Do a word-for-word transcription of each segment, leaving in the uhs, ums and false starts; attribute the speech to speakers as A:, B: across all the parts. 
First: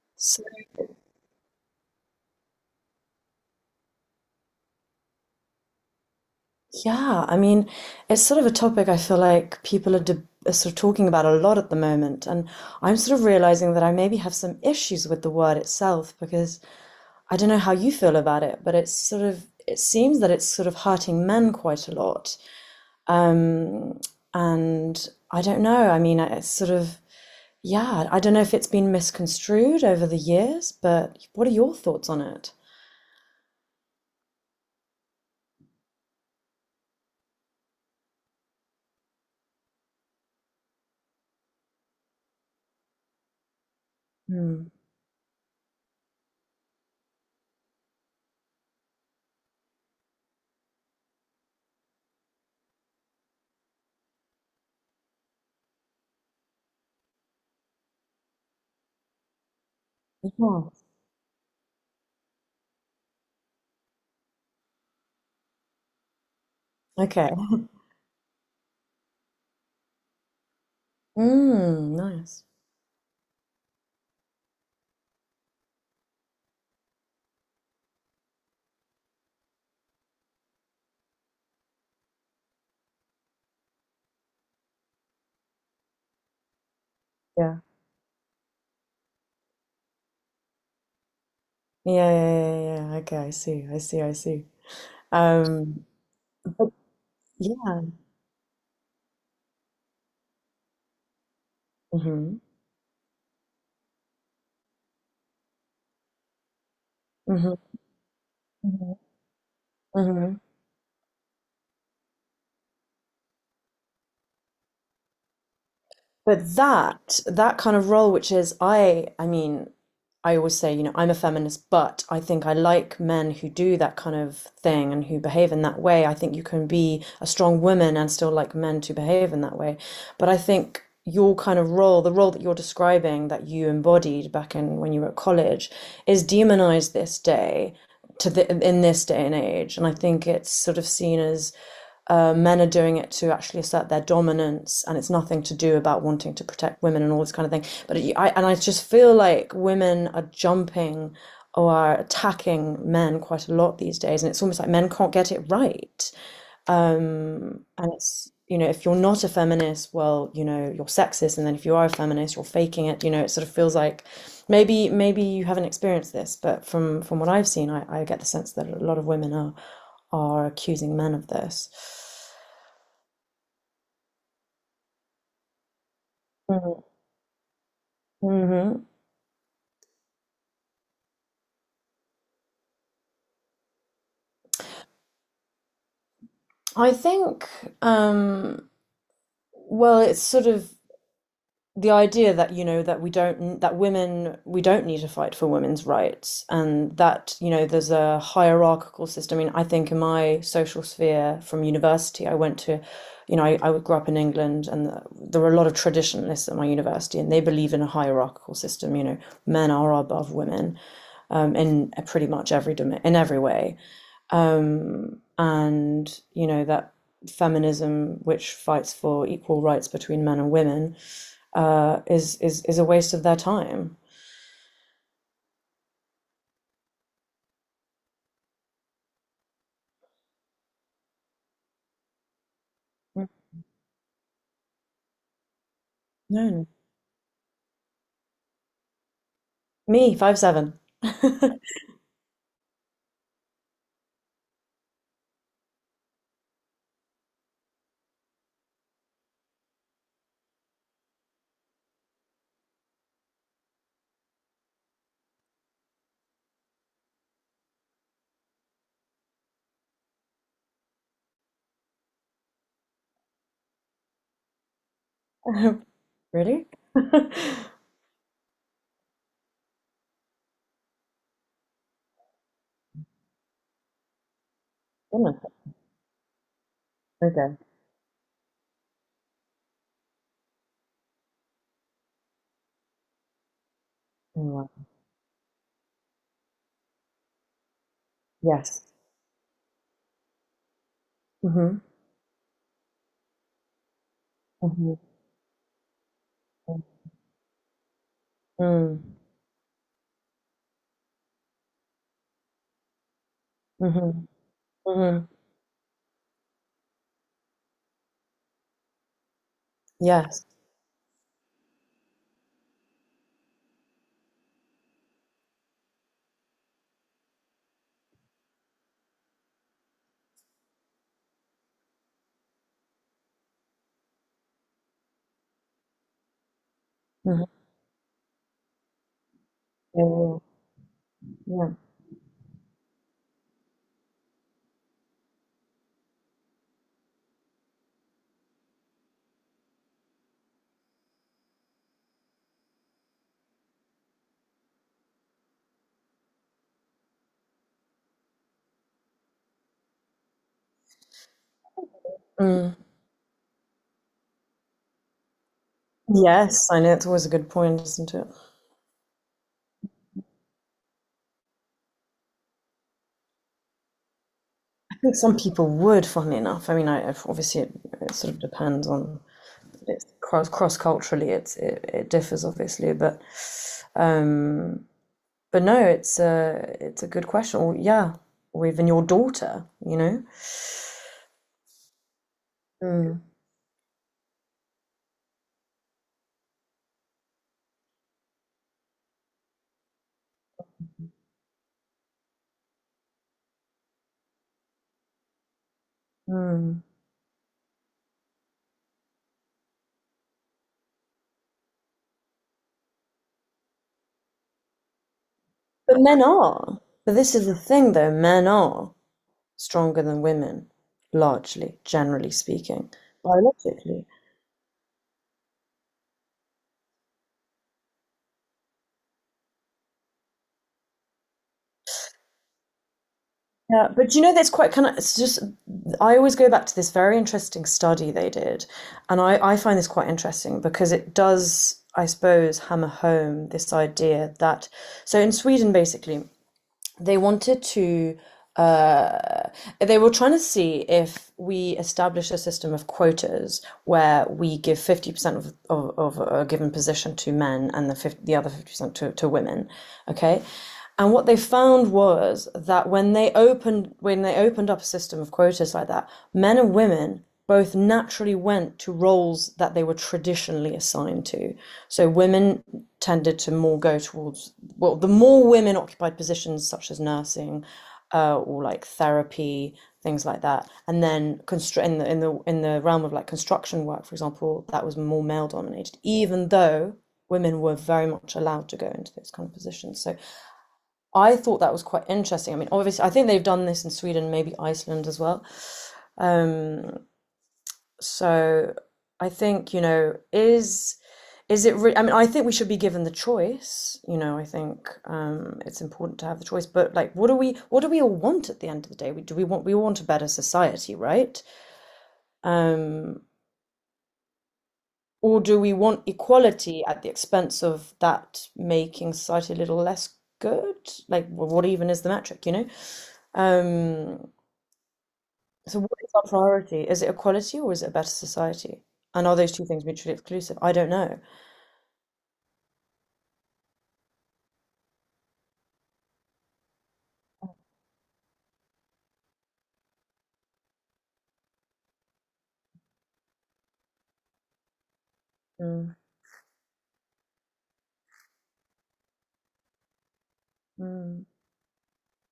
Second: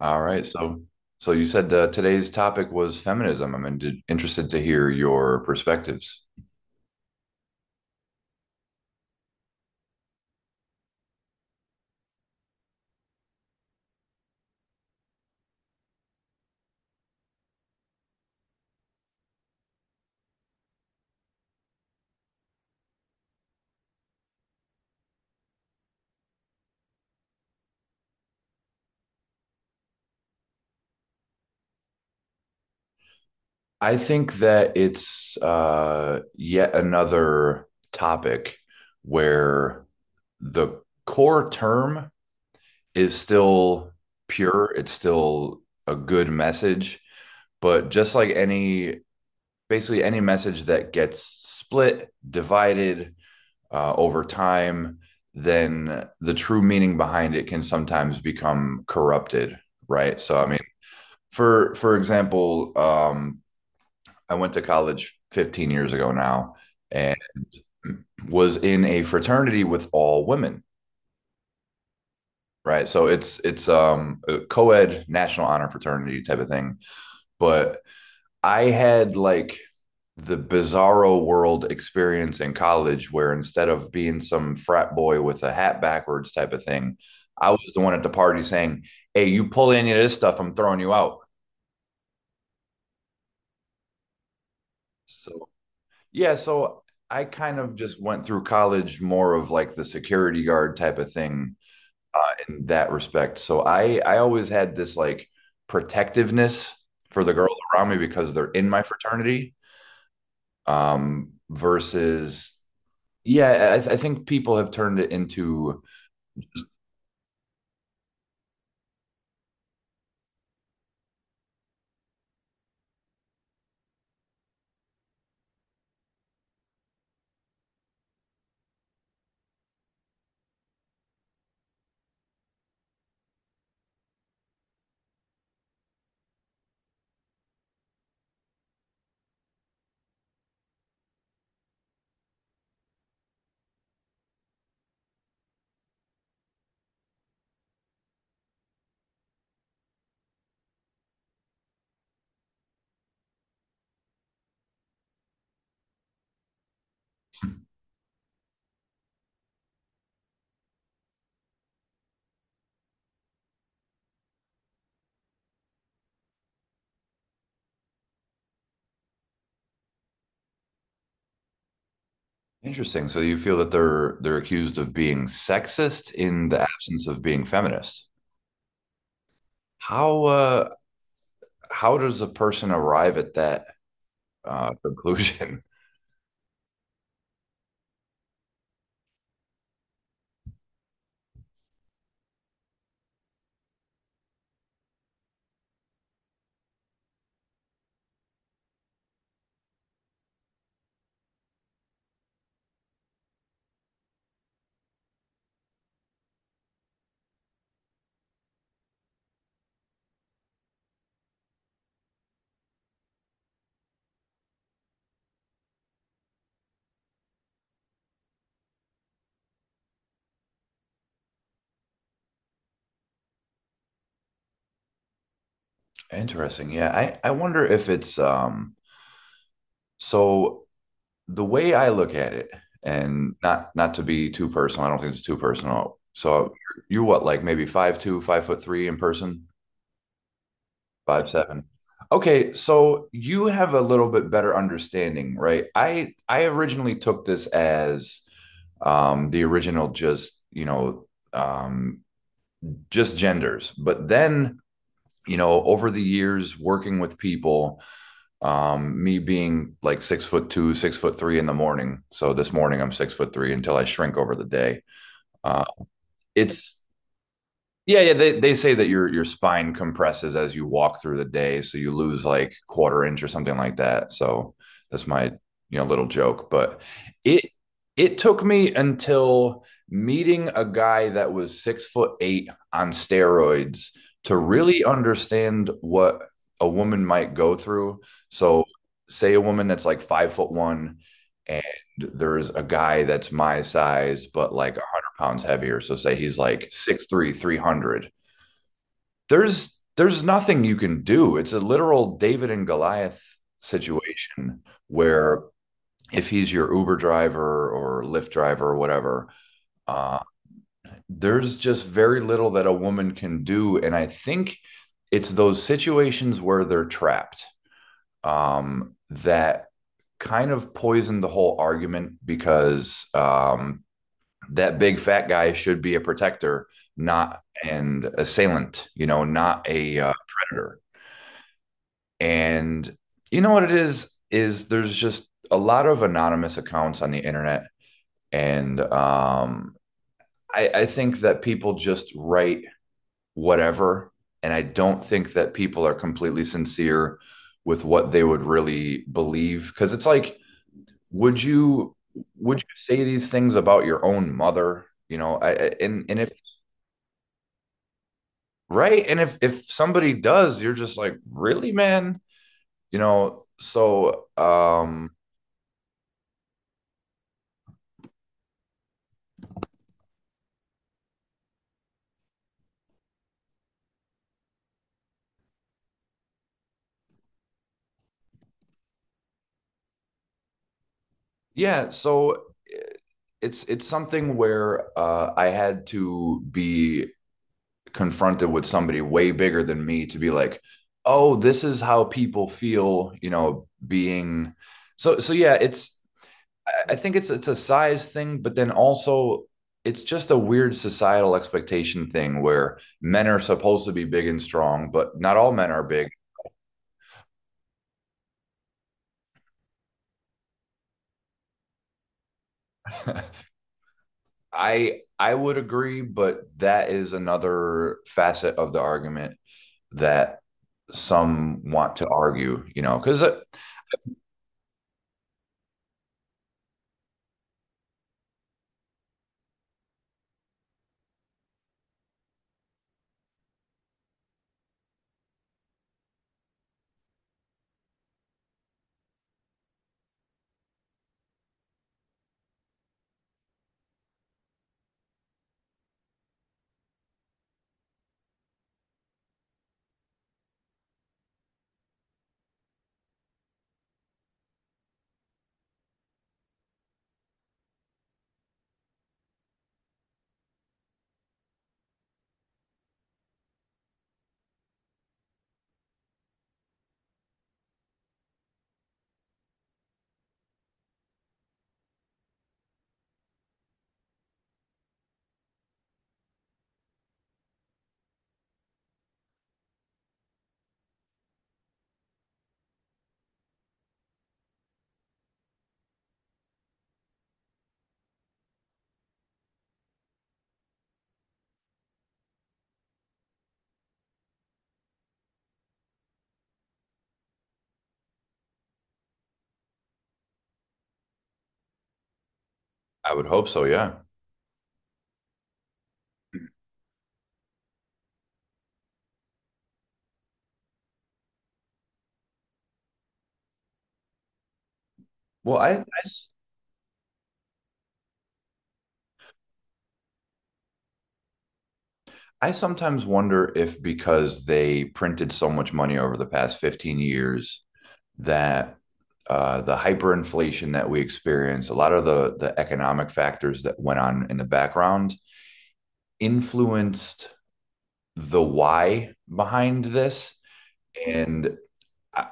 A: All
B: So,
A: right. So, so you said uh, today's topic was feminism. I'm in- interested to hear your perspectives.
B: yeah, I mean, it's sort of a topic I feel like people are, de are sort of talking about a lot at the moment, and I'm sort of realizing that I maybe have some issues with the word itself because I don't know how you feel about it, but it's sort of it seems that it's sort of hurting men quite a lot. Um, and I don't know. I mean, I- it's sort of yeah, I don't know if it's been misconstrued over the years, but what are your thoughts on it?
A: I think that it's uh, yet another topic where the core term is still
B: Hmm.
A: pure. It's still a good message, but just like any, basically any message that gets split, divided, uh, over time, then the true meaning behind it can sometimes become corrupted, right? So, I mean,
B: Yeah.
A: for for example, um, I went to college fifteen years ago now, and
B: Okay.
A: was in a fraternity with all women,
B: Mm, nice.
A: right? So it's it's um, a co-ed national honor fraternity type of thing, but I had like the bizarro world experience in college where instead of being some frat boy with a hat backwards type of thing, I
B: Yeah.
A: was the one at the party saying, "Hey, you pull any of this stuff, I'm throwing you out."
B: Yeah, yeah, yeah, yeah, yeah, yeah. Okay, I see. I see. I see.
A: So,
B: Um,
A: yeah,
B: but
A: so I kind of
B: yeah.
A: just went through college more of like the security guard type of thing
B: Mm-hmm.
A: in that respect. So I I always had this like protectiveness for the
B: Mm-hmm.
A: girls around me because they're in my
B: Mm-hmm.
A: fraternity
B: Mm-hmm.
A: um versus. Yeah, I, th- I think people have turned it into
B: But that that kind of role, which is, I, I mean, I always say, you know, I'm a feminist, but I think I like men who do that kind of thing and who behave in that way. I think you can be a strong woman and still like men to behave in that way. But I think your kind of role, the role that you're describing that you embodied back in when you were at college, is demonized this day to the in this day and age. And I think it's sort of seen as, uh, men are doing it to actually assert their dominance, and it's nothing to do about wanting to protect women and all this kind of thing. But it, I and I just feel like women are jumping or are attacking men quite a lot these days, and it's almost like men can't get it right. And, it's you know, if you're not a feminist, well, you know, you're sexist, and then if you are a feminist, you're faking it. You know, it sort of feels like maybe maybe you haven't experienced this, but from from what I've seen, I, I get the sense that a lot of women are are accusing men of this.
A: interesting. So you feel that they're they're accused of being sexist in the absence of being feminist.
B: hmm
A: How uh, how does a person arrive at that uh, conclusion?
B: I think, um, well, it's sort of the idea that, you know, that we don't, that women, we don't need to fight for women's rights, and that, you know, there's a hierarchical system. I mean, I think in my social sphere from university, I went to, you know, I, I grew up in England, and there were a lot of traditionalists at my university, and they believe in a hierarchical system. You know, men are above women, um, in pretty much every in every way, um, and you know that feminism, which fights for equal rights between men and women, uh, is is is a waste of their time.
A: Interesting. Yeah, I I wonder if it's um. So the way I look at it,
B: Mm,
A: and not not to be too personal, I don't think it's too personal.
B: no,
A: So
B: no.
A: you're what, like maybe five two, five foot three in person?
B: Me, five seven.
A: Five seven. Okay, so you have a little bit better understanding, right? I I originally took this as um, the original, just you know um, just genders, but then you know over the years working with people, um, me being like six foot two, six foot three in the morning. So this morning I'm six foot three until I shrink over the day. Uh,
B: Really?
A: it's. Yeah, yeah. They they say that your your spine compresses as you walk through the day, so you lose like quarter inch or something like that. So that's my, you know, little joke. But it
B: Okay.
A: it took me until meeting a guy that was six foot eight on steroids to
B: Anyway,
A: really understand what a woman might go through. So
B: yes.
A: say a woman that's like five foot one and
B: Hmm.
A: there's a guy that's my size, but like
B: Hmm.
A: pounds heavier. So say he's like six three, three hundred.
B: Mm.
A: There's there's nothing you can do. It's a literal David and Goliath
B: Mm-hmm.
A: situation
B: Mm-hmm.
A: where if he's your Uber driver or Lyft driver or whatever, uh,
B: Yes.
A: there's just very little that a woman can do. And I think it's those situations where they're trapped um, that kind of poisoned the whole argument because um, that big fat guy should be a protector, not
B: Mm-hmm.
A: an assailant, you know, not a uh,
B: Yeah,
A: predator.
B: yeah,
A: And you know what it is is there's just a lot of anonymous accounts on the internet, and um, I, I think that people just write whatever, and I don't think that people are completely sincere with what they would really believe because it's like, would you
B: yeah.
A: would you
B: Mm.
A: say these things about your own mother? You know, I, and and if,
B: Yes, I know it's always a good point, isn't it?
A: right, and if if somebody does, you're just like, really, man? You know, so
B: I
A: um
B: think some people would, funnily enough. I mean, I obviously it, it sort of depends on. It's cross cross culturally, it's it, it differs obviously, but um but no, it's a it's a good question. Or yeah, or even your daughter, you know
A: yeah. So eh,
B: mm.
A: it's it's something where uh I had to be confronted with somebody way bigger than me to be like, oh, this is how people feel, you know, being so, so yeah. It's
B: Mm.
A: I- I think it's it's a size thing, but then also it's just a weird societal expectation thing where men are supposed to be big and strong, but not all men are
B: but
A: big.
B: men are but this is the thing, though men are stronger than women, largely, generally speaking, biologically.
A: I I would agree, but that is another facet of the argument that some want to argue, you know, because I
B: Yeah, but you know, that's quite kind of, it's just, I always go back to this very interesting study they did. And I, I find this quite interesting because it does, I suppose, hammer home this idea that, so in Sweden, basically, they wanted to they were trying to see if we establish a system of quotas where we give fifty percent of, of, of a given position to men and the, fifty, the other fifty percent to, to women. Okay. And what they found was that when they opened, when they opened up a system of quotas like that, men and women both naturally went to roles that they were traditionally assigned to. So women tended to more go towards, well, the more women occupied positions such as nursing, uh, or like therapy, things like that. And then constr in the in the in the realm of like construction work, for example, that was more male dominated, even though women were very much allowed to go into those kind of positions. So I thought that was quite interesting. I mean, obviously, I think they've done this in Sweden, maybe Iceland as well. Um, so I think, you know, is is it re I mean, I think we should be given the choice. You know, I think, um, it's important to have the choice. But like, what do we what do we all want at the end of the day? We, do we want we want a better society, right? Um,
A: would hope so, yeah.
B: or do we want equality at the expense of that making society a little less good? Like, wh- what even is the metric, you know? Um,
A: Well, I
B: so what
A: I
B: is our priority? Is it equality or is it a better society? And are those two things mutually exclusive? I don't know.
A: I sometimes wonder if because they printed so much money over the past fifteen years that uh, the hyperinflation that we experienced, a lot of the the economic factors that went on in the background
B: Mm.
A: influenced the why behind this,
B: Mm.
A: and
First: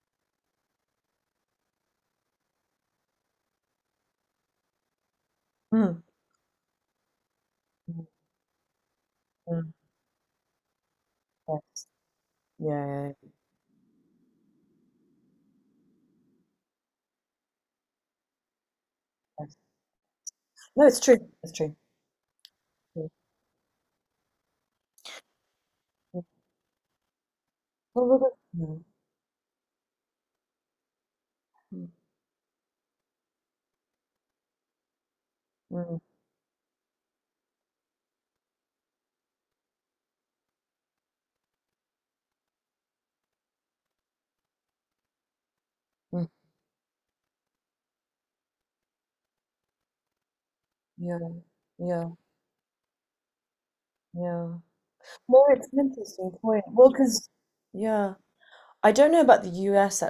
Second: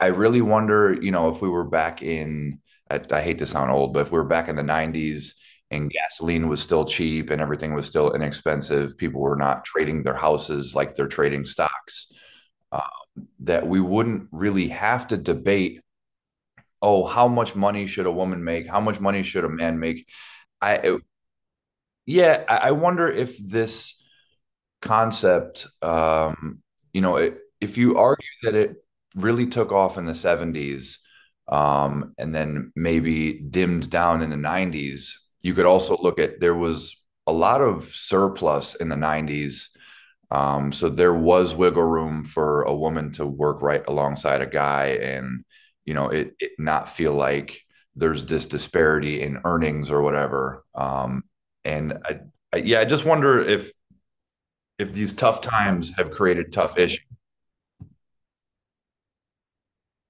A: I really wonder, you know, if we were back in, I, I hate to sound old, but if we were back in the nineties and
B: Mm.
A: gasoline was still cheap and everything was
B: Mm.
A: still inexpensive, people were not
B: Mm.
A: trading their houses like they're trading
B: Mm.
A: stocks, uh,
B: Yeah. Yeah,
A: that we wouldn't really have to debate, oh, how much money should a woman make? How much money should
B: yeah,
A: a man make?
B: yeah. No,
A: I,
B: it's true. It's true.
A: yeah, I
B: Yeah,
A: wonder if this concept,
B: yeah.
A: um, you know, it, if you
B: Well, well,
A: argue
B: well.
A: that it
B: Mm,
A: really took off in the seventies
B: mm,
A: um, and then maybe dimmed down in the nineties, you could also
B: mm,
A: look at there was a lot of surplus in the nineties. Um, so there was wiggle room for a woman to work right alongside a guy and, you know,
B: mm.
A: it, it not feel like there's this disparity in earnings or whatever.
B: Yeah.
A: Um, and
B: Yeah.
A: I, I, yeah, I just wonder if
B: Yeah.
A: if these tough
B: No, it's an
A: times have
B: interesting
A: created
B: point.
A: tough
B: Well,
A: issues.
B: because yeah, I don't know about the U S